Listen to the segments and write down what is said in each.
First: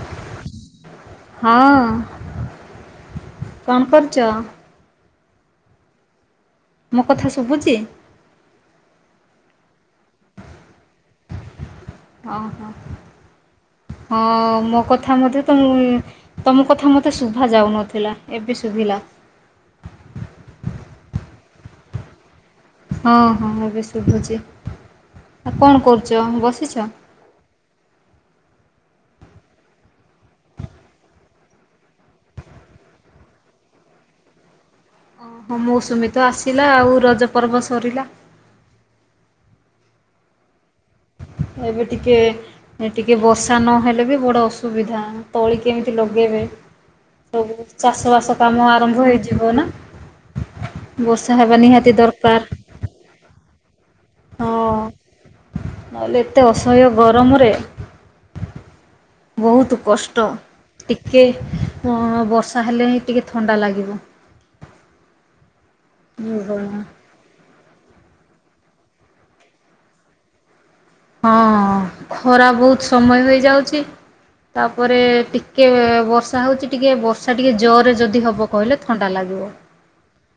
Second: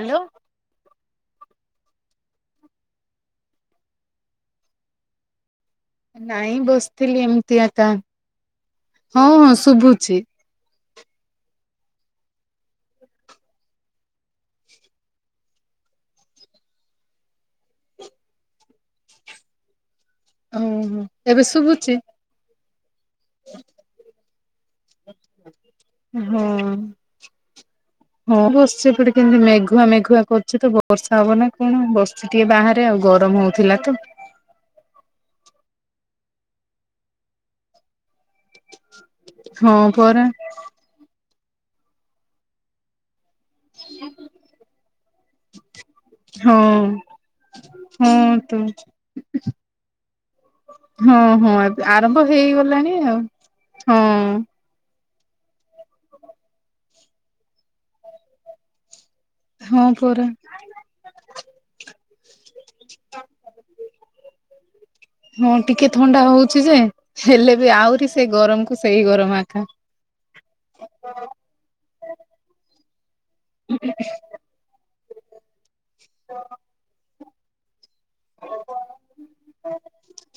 Hello. ହଁ କଣ କରୁଚ। ନାଇଁ ମୋ ବସିଥିଲି କଥା ଏମିତି ଶୁଭୁଛି? ଏକା ହଁ ଶୁଭୁଛି। ଓହୋ। ହଁ ମୋ କଥା ମତେ ତମ ତମ କଥା ମତେ ଶୁଭା ଯାଉନଥିଲା ଏବେ ଶୁଭିଲା। ଓହୋ ଏବେ ଶୁଭୁଛି? ହଁ ହଁ ଏବେ ଶୁଭୁଛି। ଆଉ କଣ କରୁଛ? ହଁ ବସିଛ। ହଁ ବସିଛି ଏପଟେ କେମତି ମେଘୁଆ ମେଘୁଆ କରୁଛି ତ ବର୍ଷା ହବ ନା କଣ ବସି ଟିକେ ବାହାରେ ଆଉ ଗରମ ହଉଥିଲା ତ। ଓହୋ ମୌସୁମୀ ତ ଆସିଲା ଆଉ ରଜ ପର୍ବ ସରିଲା‌। ହଁ ପରା। ଏବେ ଟିକେ ଟିକେ ବସି ବର୍ଷା ନହେଲେ ବି ବଡ଼ ଅସୁବିଧା ତଳି କେମିତି ଲଗେଇବେ। ହଁ ସବୁ ଚାଷ ହଁ ବାସ ତ କାମ ଆରମ୍ଭ ହେଇଯିବ ନା। ହଁ ବର୍ଷା ହଁ ହେବା ଏବେ ନିହାତି ଆରମ୍ଭ ଦରକାର ହେଇଗଲାଣି ଆଉ ହଁ ହଁ। ନହେଲେ ଏତେ ଅସହ୍ୟ ଗରମରେ ବହୁତ୍ ହଁ ପରା କଷ୍ଟ। ଟିକେ ବର୍ଷା ଅ ହେଲେ ହିଁ ଟିକେ ଥଣ୍ଡା ଲାଗିବ। ହଁ। ଟିକେ ଥଣ୍ଡା ହଁ ହଉଛି ଯେ ହେଲେ ବି ଆହୁରି ସେଇ ଗରମକୁ ସେଇ ଗରମ ଏକା। ଖରା ବହୁତ ସମୟ ହେଇଯାଉଛି ତାପରେ ଟିକେ ବର୍ଷା ହଉଛି ଟିକେ ବର୍ଷା ସେ ଟିକେ ଜୋରରେ ଯଦି ହବ କହିଲେ ଥଣ୍ଡା ଲାଗିବ।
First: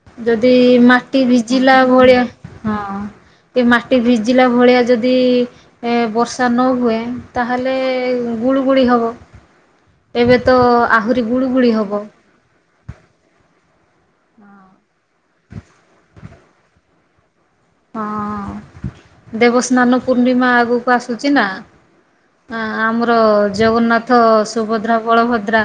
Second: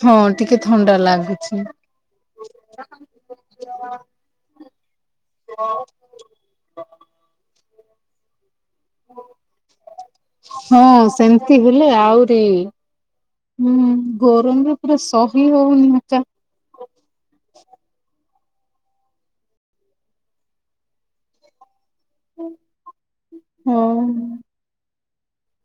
ହଁ ଯଦି ଟିକେ ଥଣ୍ଡା ମାଟି ଲାଗୁଛି ଭିଜିଲା ଭଳିଆ ହଁ। କି ମାଟି ଭିଜିଲା ଭଳିଆ ଯଦି ବର୍ଷା ନ ହୁଏ ତାହେଲେ ଗୁଳଗୁଳି ହବ। ଏବେ ତ ହଁ ଆହୁରି ସେମିତି ଗୁଳୁଗୁଳି ହେଲେ ହବ। ଆହୁରି ହୁଁ। ଗରମରେ ପୁରା ସହି ହଉନି ମଛ। ହଁ ଦେବସ୍ନାନ ପୂର୍ଣ୍ଣିମା ଆଗକୁ ଆସୁଛି ନା। ଆମର ହଁ ଜଗନ୍ନାଥ ସୁଭଦ୍ରା ବଳଭଦ୍ରା।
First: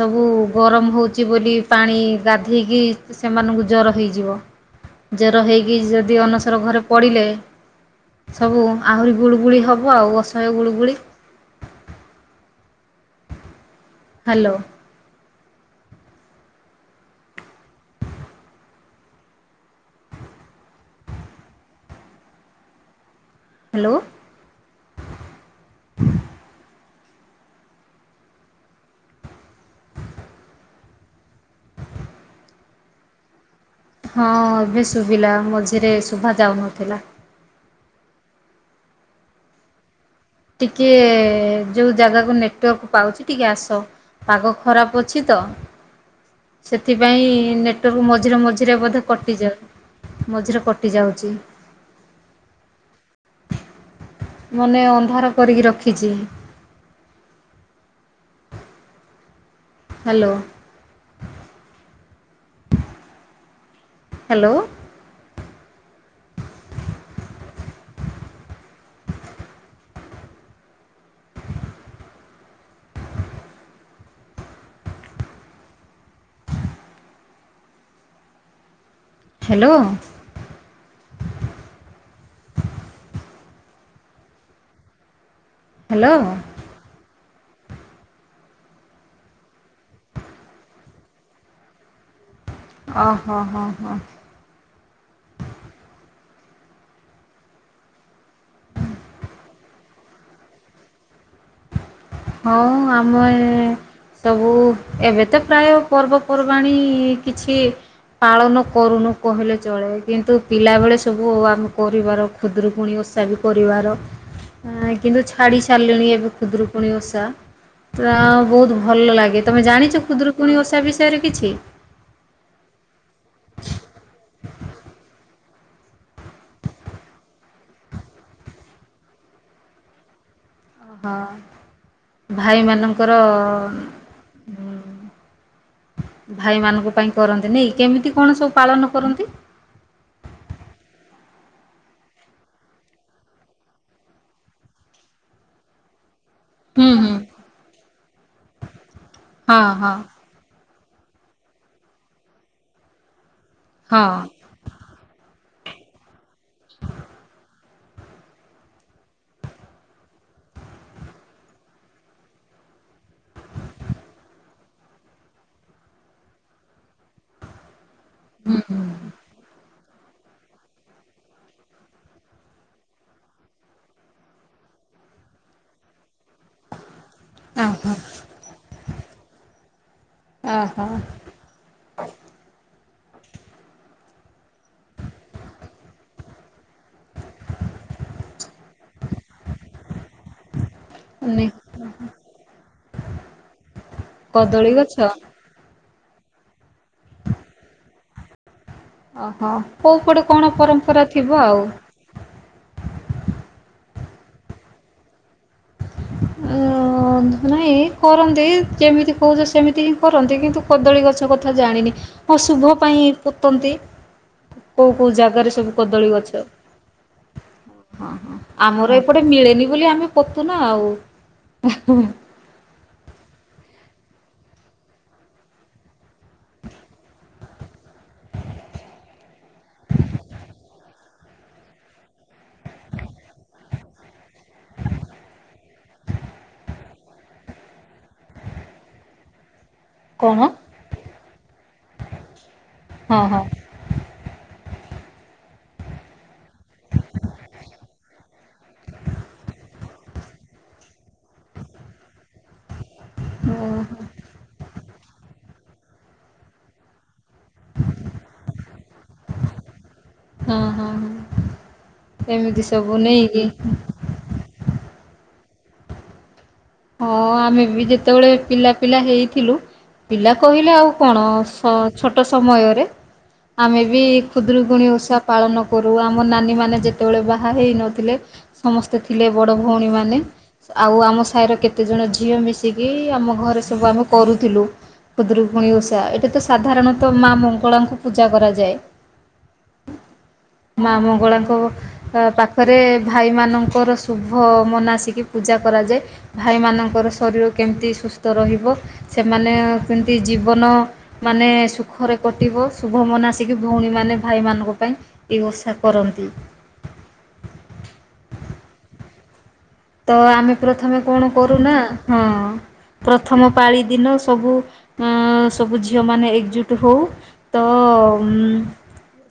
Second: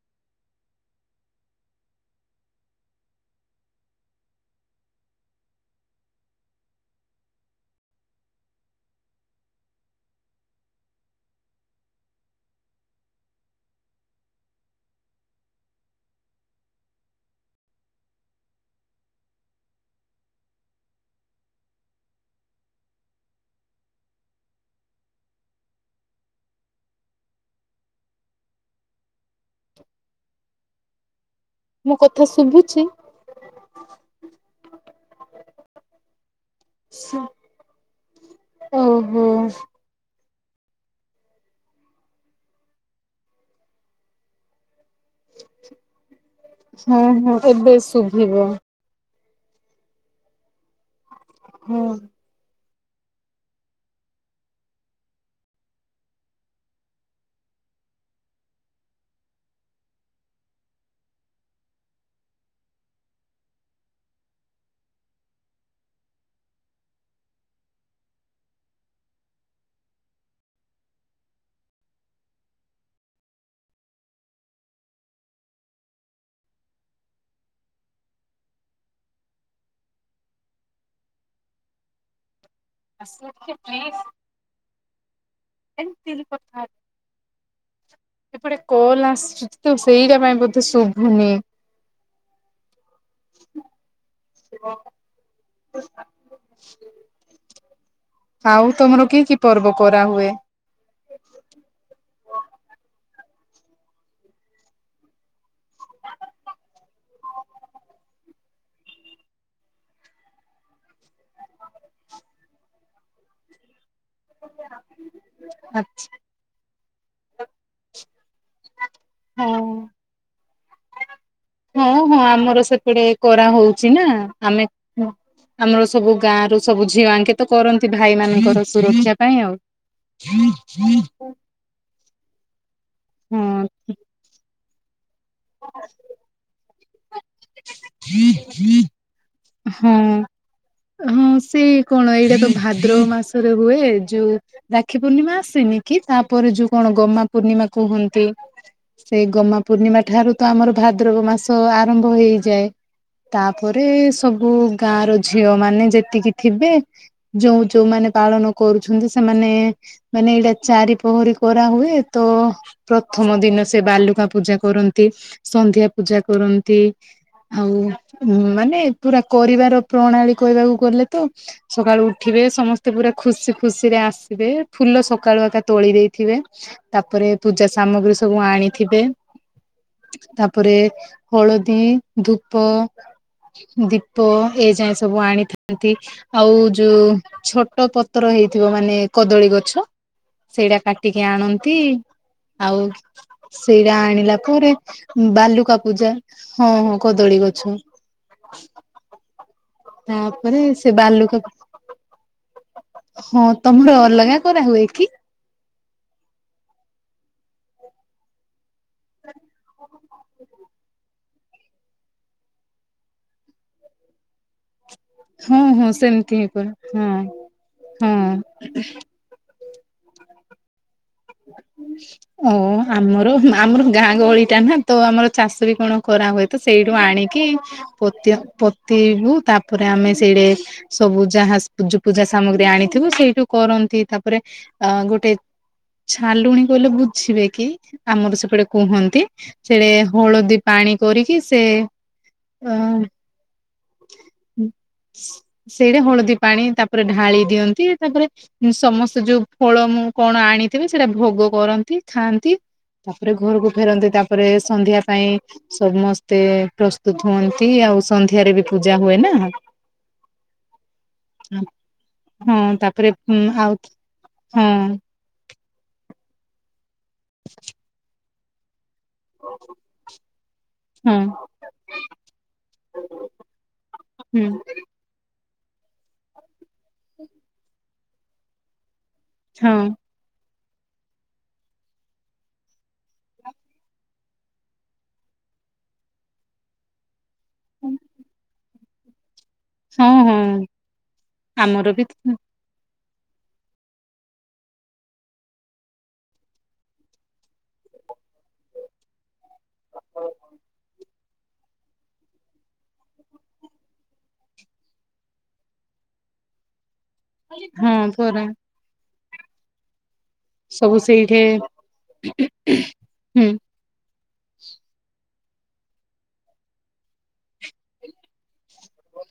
ସବୁ ଗରମ ହଉଛି ବୋଲି ପାଣି ଗାଧେଇକି ସେମାନଙ୍କୁ ଜର ହେଇଯିବ। ଜର ହେଇକି ଯଦି ଅନସର ଘରେ ପଡ଼ିଲେ ସବୁ ଆହୁରି ଗୁଳଗୁଳି ହବ ଆଉ ଅସହ୍ୟ ଗୁଳଗୁଳି। ହ୍ୟାଲୋ। ହ୍ୟାଲୋ। [inaudible] ମୋ କଥା ଶୁଭୁଛି। ହଁ ଏବେ ଶୁଭିଲା ମଝିରେ ଶୁଭା ଯାଉନଥିଲା। ଓହୋ। ଟିକେ ଯୋଉ ଜାଗାକୁ ନେଟୱାର୍କ ପାଉଛି ଟିକେ ଆସ ପାଗ ଖରାପ ଅ ଅଛି ତ ହଁ ସେଥିପାଇଁ ହଁ ଏବେ ନେଟୱାର୍କ ଶୁଭିବ ମଝିରେ ମଝିରେ ବୋଧେ କଟିଯାଉ ମଝିରେ କଟି ଯାଉଛି। ହଁ। ମାନେ ଅନ୍ଧାର କରିକି ରଖିଛି। ହ୍ୟାଲୋ। ହ୍ୟାଲୋ। ହ୍ୟାଲୋ। ଆସ ଟିକେ ପ୍ଲିଜ। ଏଏମ୍ ହ୍ୟାଲୋ [unintelligible] କଥା ଅଛି। ଏପଟେ କଲ ଆସୁଛି ତ ସେଇଟା ପାଇଁ ବୋଧେ ଶୁଭୁନି। [inaudible] ଓ ହୋ ହୋ ହୋ। ହ ଆଉ ତମର କି କି ପର୍ବ କରା ହୁଏ। ହଉ ଆମେ ସବୁ ଏବେ ତ ପ୍ରାୟ ପର୍ବ ପର୍ବାଣୀ କିଛି ପାଳନ କରୁନୁ କହିଲେ ଚଳେ କିନ୍ତୁ ପିଲାବେଳେ ସବୁ ଆମେ କରିବାର ଖୁଦରୁକୁୁଣୀ ଓ ଓଷା ବି କରିବାର। ଉମ କିନ୍ତୁ ଛାଡି ଆଚ୍ଛା ସାରିଲଣି ଏବେ ଖୁଦରୁକୁଣୀ ଓଷା ତ ବହୁତ ଭଲ ଲାଗେ ହଁ ତମେ ଜାଣିଛ ଖୁଦୁରୁକୁଣଣି ଓଷା ବିଷୟରେ କିଛି। ହଁ ହଁ ଆମର ସେପଟେ କରା ହଉଛି ନା ଆମେ ଆମର ସବୁ ଗାଁ ରୁ ସବୁ ଝିଅ ଆଙ୍କେ ତ କରନ୍ତି ଭାଇ ମାନଙ୍କର ସୁରକ୍ଷା ପାଇଁ ଆଉ। ହଁ [unintelligible] ଓହୋ ଭାଇମାନଙ୍କର ଭାଇ ମାନଙ୍କ ପାଇଁ କରନ୍ତି ନାଇ କେମିତି କଣ ସବୁ ହଁ। ପାଳନ କରନ୍ତି? ହଁ। ହଁ ସେଇ କଣ ଏଇଟା ତ ଭାଦ୍ରବ ମାସରେ ହୁଏ ଯୋଉ ରାକ୍ଷୀ ପୂର୍ଣ୍ଣିମା ଆସେନି କି ତାପରେ ଯୋଉ ହୁଁ କଣ ହୁଁ ଗମା ପୂର୍ଣ୍ଣିମା କୁହନ୍ତି ସେଇ ଗମା ହଁ ହଁ ପୂର୍ଣ୍ଣିମା ଠାରୁ ତ ଆମର ଭାଦ୍ରବ ମାସ ଆରମ୍ଭ ହେଇଯାଏ । ତାପରେ ହଁ। ସବୁ ଗାଁ ର ଝିଅ ମାନେ ଯେତିକି ଥିବେ, ଯୋଉ ଯୋଉମାନେ ପାଳନ କରୁଛନ୍ତି ସେମାନେ ଉମ ମାନେ ଏଇଟା ଚାରିପହରୀ କରାହୁଏ, ତ ପ୍ରଥମ ଦିନ ସେ ବାଲୁକା ପୂଜା କରନ୍ତି, ସନ୍ଧ୍ୟା ପୂଜା କରନ୍ତି ଆଉ ଉମ ମାନେ ପରିବାର ପ୍ରଣାଳୀ କହିବାକୁ ଗଲେ, ତ ସକାଳୁ ଉଠିବେ ସମସ୍ତେ ପୁରା ଖୁସି ଖୁସିରେ ଆସିବେ ଏ ଫୁଲ ସକାଳୁ ଆ ଏକା ତୋଳି ଦେଇ ଥିବେ ତାପରେ ପୂଜା ଓହୋ ସାମଗ୍ରୀ ସବୁ ଆଣିଥିବେ ତାପରେ ଓହୋ ହଳଦୀ, ଧୂପ ଦୀପ ଏ ଯାଏ ସବୁ ଆଣିଥାନ୍ତି ।ଆଉ ଯୋଉ ଛୋଟ ପତ୍ର ହେଇ ଥିବ ମାନେ କଦଳୀ ଗଛ, ସେଇଟା କାଟିକି ମାନେ ଆଣନ୍ତି ଆଉ ସେଇଟା ଆଣିଲା କଦଳୀ ପରେ, ଗଛ ବାଲୁକା ପୂଜା ହଁ ହଁ କଦଳୀ ଗଛ ଓହୋ କୋଉ ପଟେ କଣ ତାପରେ ସେ ପରମ୍ପରା ଥିବ ବାଲୁକା ଆଉ। ହଁ ତମର ଅଲଗା କରା ହୁଏ କି? ଉଁ ହୁଏ କରନ୍ତି ଯେମିତି କହୁଛ ସେମିତି ହିଁ କରନ୍ତି, କିନ୍ତୁ କଦଳୀ ଗଛ କଥା ଜାଣିନି ଅଶୁଭ ପାଇଁ ପୋତନ୍ତି [inaudible] କୋଉ କୋଉ ଜାଗାରେ ହଁ ସବୁ ହଁ କଦଳୀ ସେମିତି ଗଛ, ହିଁ କରା ହଁ ହଁ ହଁ ଆମର ଏପଟେ ମିଳେନି ବୋଲି ଆମେ ପୋତୁ ନା ଆଉ ଉଁ ଆମର ଆମର ଗାଁ ଗହଳିଟା ନା ତ ଆମର ଚାଷ ବି କଣ କରା ହୁଏ, ତ ସେଇଠୁ ଆଣିକି ପୋତି ପୋତିବୁ ତାପରେ ଆମେ ସେଇଟେ ସବୁ ଯାହା ପୂଜ ପୂଜା ସାମଗ୍ରୀ ଆଣିଥିବୁ ସେଇଠୁ କରନ୍ତି, ତାପରେ ଅ ଗୋଟେ ଛାଲୁଣୀ କହିଲେ ବୁଝିବେ କି? ଆମର ସେପଟେ କୁହନ୍ତି ସେଟ କଣ ହଳଦୀ ପାଣି କରିକି ସେ ଅ ହଁ ହଁ ହୁଁ। ସେଇଟା ହଳଦୀ ପାଣି, ତାପରେ ଢାଳି ଦିଅନ୍ତି ତାପରେ ସମସ୍ତେ ଯୋଉ ଫଳ ମୁଁ କଣ ଆଣି ଥିବେ ସେଇଟା ଭୋଗ କରନ୍ତି ଖାଆନ୍ତି, ତାପରେ ଘରକୁ ଓହୋ ଫେରନ୍ତି ତାପରେ ସନ୍ଧ୍ୟା ପାଇଁ ସମସ୍ତେ ପ୍ରସ୍ତୁତ ହୁଅନ୍ତି ଆଉ ସନ୍ଧ୍ୟାରେ ବି ପୂଜା ହୁଏ ନା। ହଁ ହଁ ହଁ ହଁ ଏମିତି ସବୁ ତାପରେ ଉମ ନେଇକି ଆଉ ହଁ ହଁ ଆମେ ବି ଯେତେବେଳେ ପିଲା ପିଲା ହେଇଥିଲୁ ପିଲା କହିଲେ ଆଉ ହଁ କଣ ସ ଛୋଟ ସମୟରେ ଆମେ ବି ହୁଁ ଖୁଦୁରୁକୁୁଣୀ ଓଷା ପାଳନ କରୁ ଆମ ନାନୀମାନେ ଯେତେବେଳେ ବାହା ହେଇନଥିଲେ, ସମସ୍ତେ ଥିଲେ ବଡ଼ ହଁ। ଭଉଣୀମାନେ ଆଉ ଆମ ସାହିର କେତେଜଣ ଝିଅ ମିଶିକି, ଆମ ଘରେ ସବୁ ଆମେ କରୁଥିଲୁ ଖୁଦୁରୁକୁଣୀ ଓଷା ଏଠି ତ ସାଧାରଣତଃ ମା ମଙ୍ଗଳାଙ୍କୁ ପୂଜା କରାଯାଏ। ହଁ ହଁ ମା ଆମର ବି ମଙ୍ଗଳାଙ୍କ ପାଖରେ ଭାଇ ମାନଙ୍କର ଶୁଭ ମନାସିକି ପୂଜା କରାଯାଏ। ଭାଇମାନଙ୍କର ଶରୀର କେମିତି ସୁସ୍ଥ ରହିବ। ସେମାନେ କେମିତି ଜୀବନ ମ ମାନେ ସୁଖରେ କଟିବ ଶୁଭ ମନା ଆସିକି, ଭଉଣୀମାନେ ଭାଇମାନଙ୍କ ପାଇଁ ଏହି ଓଷା କରନ୍ତି। ହଁ ପରା। ତ ଆମେ ସବୁ ପ୍ରଥମେ କଣ ସେଇଠି କରୁନା, ହଁ ହୁଁ ପ୍ରଥମ ପାଳି ଦିନ ସବୁ ସବୁ ଝିଅମାନେ ଏକଜୁଟ ହଉ ତ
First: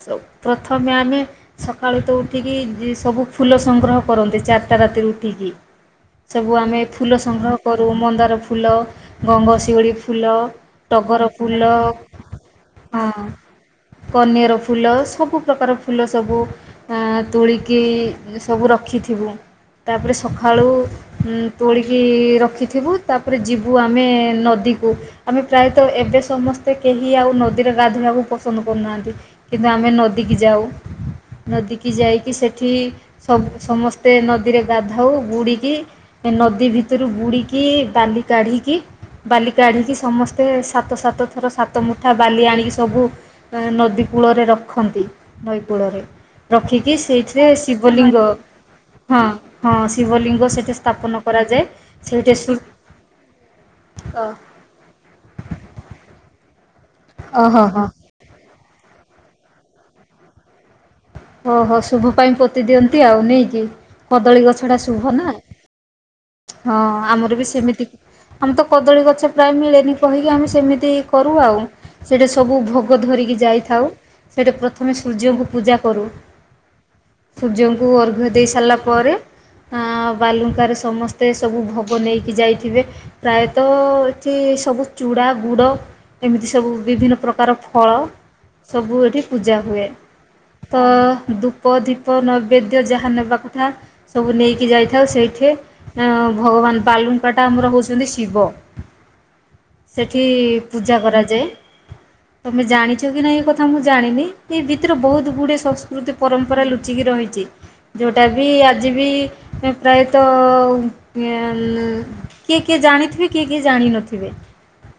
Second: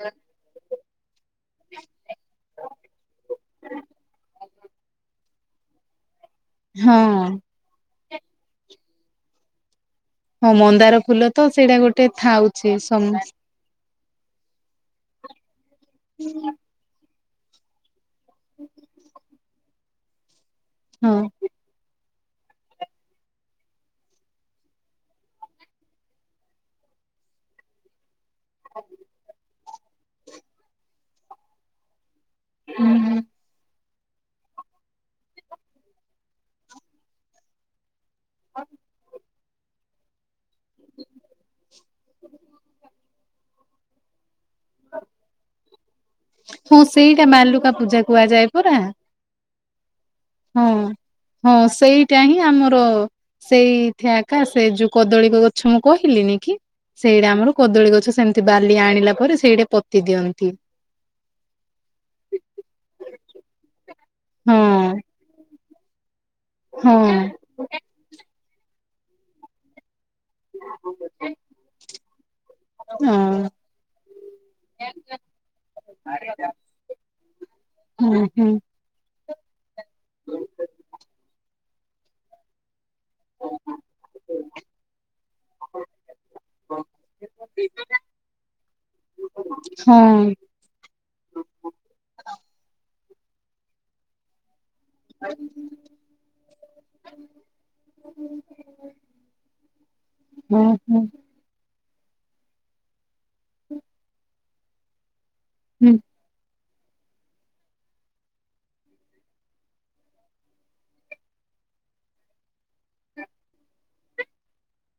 ସ ପ୍ରଥମେ ଆମେ ସକାଳୁ ତ ଉଠିକି ସବୁ ଫୁଲ ସଂଗ୍ରହ କରନ୍ତି, ଚାରିଟା ରାତିରୁ ଉଠିକି ସବୁ ଆମେ ହଁ। ଫୁଲ ସଂଗ୍ରହ କରୁ ମନ୍ଦାର ଫୁଲ, ଗଙ୍ଗଶିଉଳି ଫୁଲ, ହଁ ମନ୍ଦାର ଟଗର ତ ଫୁଲ, ସେଇଟା ଗୋଟେ ଥାଉଛି ସମ ହଁ କନିଆର ଫୁଲ, ସବୁ ପ୍ରକାର ଫୁଲ ସବୁ ଆ ତୋଳିକି ସବୁ ରଖିଥିବୁ। ତାପରେ ସକାଳୁ ହଁ ତୋଳିକି କି, ରଖିଥିବୁ। ତା ପରେ ଯିବୁ ଆମେ ନଦୀକୁ। ଆମେ ପ୍ରାୟ ତ ଏବେ ସମସ୍ତେ କେ କେହି ଆଉ ନଦୀରେ, ଗାଧୋଇବାକୁ ପସନ୍ଦ କରୁନାହାନ୍ତି। କିନ୍ତୁ ଆମେ ନଦୀକୁି ଯାଉ। ନଦୀ କିି ଯାଇକି ସେଠି ହୁଁ। ସବୁ-ସମସ୍ତେ ନଦୀରେ ଗାଧାାଉ ବୁଡିକି, ନଦୀ ଭିତରୁ ବୁଡିକି, ବାଲି କାଢିକି ବାଲି କାଢିକି, ସମସ୍ତେ ସାତ, ସାତ ଥର ସାତ ମୁଠା ବାଲି ଆଣିକି ସବୁ ନଦୀ କୂଳରେ ରଖନ୍ତି ।ନଈ କୂଳରେ। ହଁ ରଖିକି ସେଇଟା ସେଇଥିରେ ବାଲୁକା ପୂଜା ଶିବଲିଙ୍ଗ କୁହାଯାଏ ପରା ହଁ। ପିଙ୍ଗ, ସେଠି ହଁ ସ୍ଥାପନ ହଁ, କରାଯାଏ ସେଇଟା ସେଇଠି ହିଁ ସୁ ଆମର ସେଇଥିଆକା, ସେ ଯୋଉ କଦଳୀ ଗଛ ମୁଁ କହିଲିିନି କି? ସେଇଟା ଆମର ଓହୋ ହୋ କଦଳୀ ଗଛ ।ସେମିତି ବାଲି ଆଣିଲା ପରେ, ସେଇଟା ପୋତି ଦିଅନ୍ତି । ଓହୋ ଶୁଭ ପାଇଁ ପୋତି ଦିଅନ୍ତି ।ଆଉ ନେଇକି, କଦଳୀ ହଁ ଗଛ ଟା ଶୁଭ ନା। ହଁ ଆମର ବି ସେମିତି। ଆମର ତ କଦଳୀ ଗଛ ପ୍ରାୟ ମିଳେନି। କହିକି ଆମେ ସେମିତି କରୁ। ଆଉ ସେଇଠି ସବୁ ଭୋଗ ହଁ ଧରିକି ଯାଇଥାଉ। ସେଇଠି ପ୍ରଥମେ ସୂର୍ଯ୍ୟଙ୍କୁ ପୂଜା କରୁ। ସୂର୍ଯ୍ୟଙ୍କୁ ହଁ ଅର୍ଘ ଦେଇ ହଁ ସାରିଲା ପରେ, ଅ ବାଲୁଙ୍କାରେ ସମ ସବୁ ଭୋଗ ନେଇକି ଯାଇଥିବେ। ପ୍ରାୟତଃ ଏଠି ସବୁ ଚୁଡ଼ା, ଗୁଡ ଏମିତି ସବୁ ବିଭିନ୍ନ ପ୍ରକାର ଫଳ, ସବୁ ଏଠି ପୂଜା ହୁଏ। ହଁ ତ ଧୂପ, ଦୀପ ନୈବେଦ୍ୟ ଯାହା ନେବା କଥା ସବୁ ନେଇକି ଯାଇ ହ [inaudible] ଭଗବାନ ବାଲୁଙ୍କା ଟା ଆମର ହଉଛନ୍ତି ଶିବ। ସେଠି ହଁ ପୂଜା କରାଯାଏ। ତମେ ଜାଣିଛ କି, ନା ଏଇ କଥା ମୁଁ ଜାଣିନି ।ଏଇ ଭିତରେ ବହୁତ ଗୁଡେ, ହୁଁ ସଂସ୍କୃତି ପରମ୍ପରା ଲୁ ଚିକି ରହିଛି ।ଯେଉଁଟା ବି ଆଜି ବି ପ୍ରାୟତଃ କିଏ, କିଏ ଜାଣିଥିବେ କିଏ, କିଏ ଜାଣିନଥିବେ ।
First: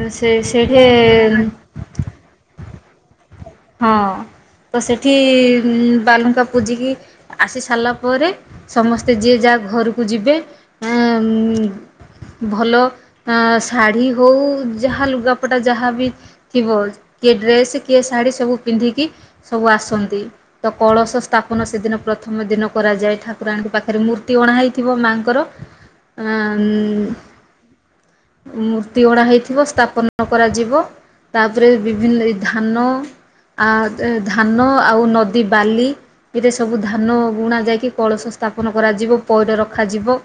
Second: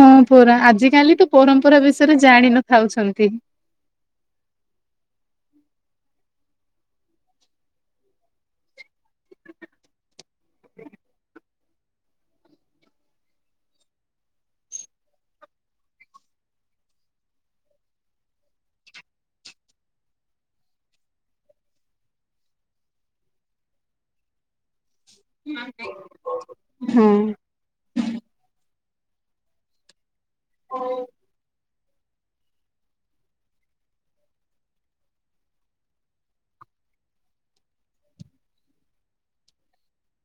ହଁ ପରା, ଆଜିକାଲି ତ ପରମ୍ପରା ବିଷୟରେ ଜାଣିନଥାଉଛନ୍ତି । ହଁ- ତ ସେଠି ବାଲୁଙ୍କା ପୂଜିକି ଆସି ସାରିଲା ପରେ, ସମସ୍ତେ ଯିଏ ଯା ଘରକୁ ଯିବେ ଉଁ ଭଲ ଶାଢ଼ୀ, ହଉ ଯାହା ଲୁଗାପଟା ଯାହାବି ଥିବ। କିଏ ଡ୍ରେସ୍ କି ଶାଢ଼ୀ ସବୁ ପିନ୍ଧିକି ସବୁ ଆସନ୍ତି। ତ କଳସ ସ୍ଥାପନ ସେଦିନ ପ୍ରଥମ ଦିନ କରାଯାଏ ଠାକୁ ରୁଙ୍କ, ପାଖରେ ମୂର୍ତ୍ତି ଅଣା ହେଇ ଥିବ ମାଙ୍କର, ହଁ ମୁଁ ତିଗଣା ହୋଇଇଥିବ ।ସ୍ଥାପନ କରାଯିବ। ତାପରେ ବିଭିନ୍ନ ଧାନ ଆ, ଧାନ ଆଉ'ନଦୀ ବାଲି। ଏଥିରେ ସବୁ ଧାନ ବୁଣା ଯାଇକି କଳସ ସ୍ଥାପନ କରାଯିବ ପଇଡ ରଖାଯିବ।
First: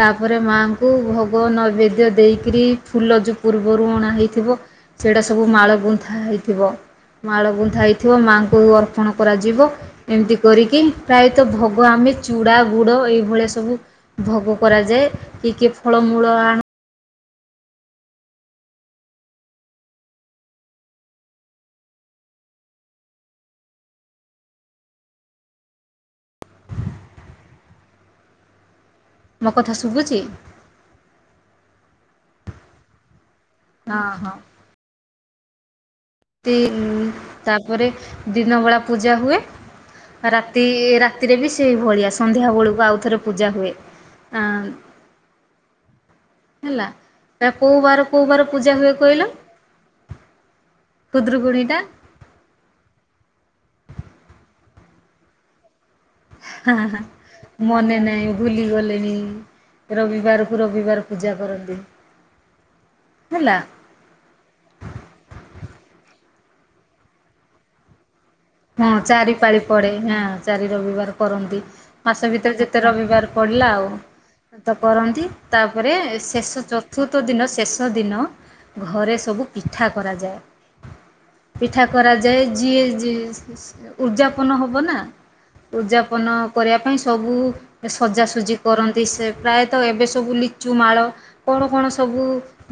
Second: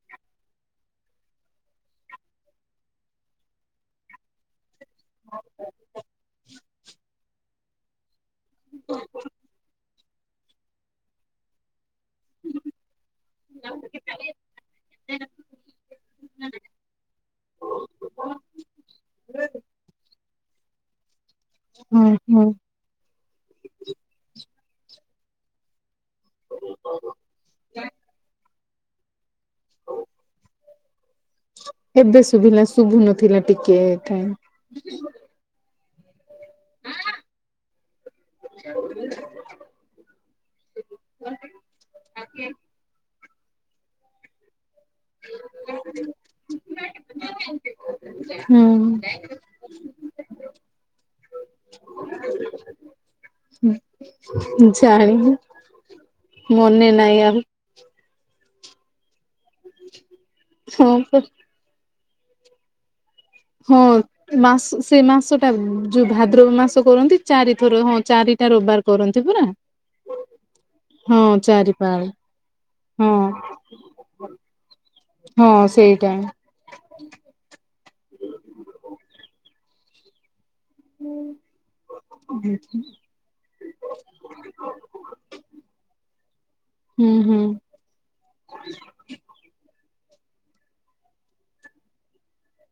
ତାପରେ ମାଆଙ୍କୁ ଭଗବାନ ନୈବେଦ୍ୟ ଦେଇକିରି ଫୁଲ ଯୋଉ ପୂର୍ବରୁ ଅଣା ହେଇଥିବ। ସେଇଟା ସବୁ ମାଳ ଗୁନ୍ଥା ହେଇଥିବ। ମାଳ ଗୁନ୍ଥା ହେଇଥିବ। ମାଙ୍କ ଙ୍କୁ ଅର୍ପଣ କରାଯିବ। ଏମିତି କରିକି ପ୍ରାୟତଃ ଭୋଗୋ ଆମେ ଚୁଡ଼ା ଗୁଡ ଏଇଭଳିଆ ସବୁ ଭୋଗ କରାଯାଏ କି କିଏ ଫଳମୂଳ ଆ [unintelligible] ହୁଁ ହୁଁ। [unintelligible] ମୋ କଥାସୁୁବୁଛି? ଏବେ ଶୁଭିଲା, ଶୁଭୁ ନଥିଲା ଟିକେ ହଁ ଏଠା ତିନ୍ ତାପରେ ଦିନବେଳା ପୂଜା ହୁଏ। ରାତି ରାତିରେ ବି ସେଇ ଭଳିଆ ସନ୍ଧ୍ୟା ବେଳକୁ ଆଉଥରେ ପୂଜା ହୁଏ ଆ [inaudible] ହେଲା, ଏ କୋଉ ବାର କୋଉ ବାର ହୁଁ ପୂଜା ହୁଏ କହିଲ? ଖୁଦୁରୁକୁଣୀ ଟା ହୁଁ ଜାଣିନି। ହା ଆ ମନେ ହା ନାହିଁ ଆଉ ମନେ ନାହିଁ। ଭୁଲି ଗଲେଣି, ରବିବାରକୁ ହଁ ରବିବାର ପା। ପୂଜା କରନ୍ତି। ହେଲା। ହଁ ମାସ ସେ ମାସଟା ଯଉ ଭାଦ୍ରବ ମାସ କରନ୍ତି ଚାରିଥର ହଁ ଚାରି ହଁ ଚାରି ପାଳି ପଡେ ହଁ ଚାରି ରବିବାର ହଁ କରନ୍ତି ଚାରିପାଳି ମାସ ଭିତରେ ଯେତେ ହଁ ରବିବାର ପଡେ ହେଲା ଆଉ ତ କରନ୍ତ ହଁ ତାପରେ ସେଇଟା ଶେଷ ଚତୁର୍ଥ ଦିନ ଶେଷ ଦିନ ଘରେ ସବୁ ପି ପିଠା କରାଯାଏ ପିଠା କରାଯାଏ ଯିଏ ଉଜାପନ ହବ ନା? ଉଯାପନ କରିବା ପାଇଁ, ହୁଁ ସବୁ ହୁଁ ସଜା, ସଜି କରନ୍ତି ସେ ପ୍ରାୟତଃ ତ ଏବେ ସବୁ ଲିଚୁ ମାଳ କଣ, କଣ ସବୁ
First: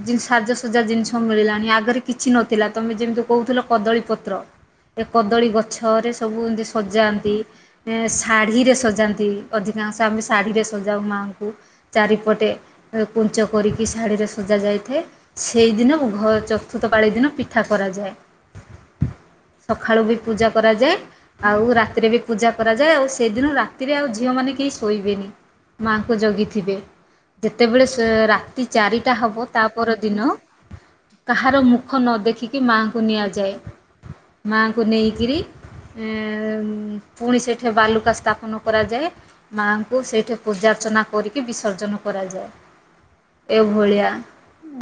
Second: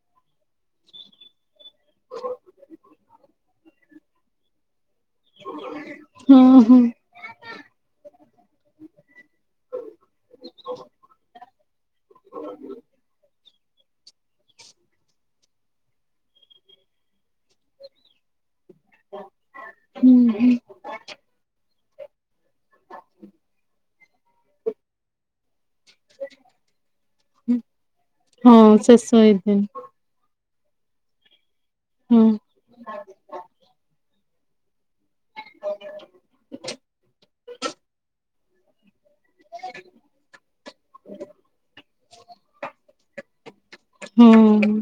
ଜିନ୍ସ୍ ସାଜସଜ୍ଜା ଜିନିଷ ମିଳିଲାଣି ଆ ଆଗରେ କିଛି ନଥିଲା, ତମେ ଯେମିତି କହୁଥିଲ କଦଳୀ ପତ୍ର ସେ କଦ୍ ଗଛରେ ସବୁ ହଁ ଏମିତି ହଁ ସଜାନ୍ତି। ଶାଢ଼ୀରେ, ସଜାନ୍ତି ଅଧିକାଂଶ ଆମେ ଶାଢ଼ୀରେ ପାଜମାଙ୍କୁ ଚାରିପଟେ କୁଞ୍ଚ। କରିକି ଶାଢ଼ୀରେ ସଜା ଯାଇଥାଏ ସେଇଦିନ ଘ ଚତୁର୍ଥ ପାଳି ଦିନ ପିଠା କରାଯାଏ। ସକାଳୁ ହୁଁ ବି ପୂଜା ହୁଁ କରାଯାଏ। ଆଉ ରାତିରେ ବି ପୂଜା କରାଯାଏ ଆଉ ସେଦିନ ରାତିରେ ଆଉ ଝିଅ ମାନେ କେହି ଶୋଇବେନି। ମାଙ୍କୁ ଜଗିଥିବେ ଯେତେବେଳେ ସେ ରାତି ହଁ ଶେଷ ଚାରିଟା ଏଇ ହେବ ତା ଦିନ ପର ଦିନ କାହାର ମୁଖ ନ ହଁ ଦେଖିକି ମାଆଙ୍କୁ ନିଆଯାଏ। ମାଆଙ୍କୁ ନେଇକିରି ପୁଣି ସେଇଠି ବାଲୁକା ସ୍ଥାପନ କରାଯାଏ। ମାଆଙ୍କୁ ସେଇଠି ପୂଜାର୍ଚ୍ଚନା କରିକି ବିସର୍ଜନ କରାଯାଏ। ଏ ଭଳିଆ। ହଁ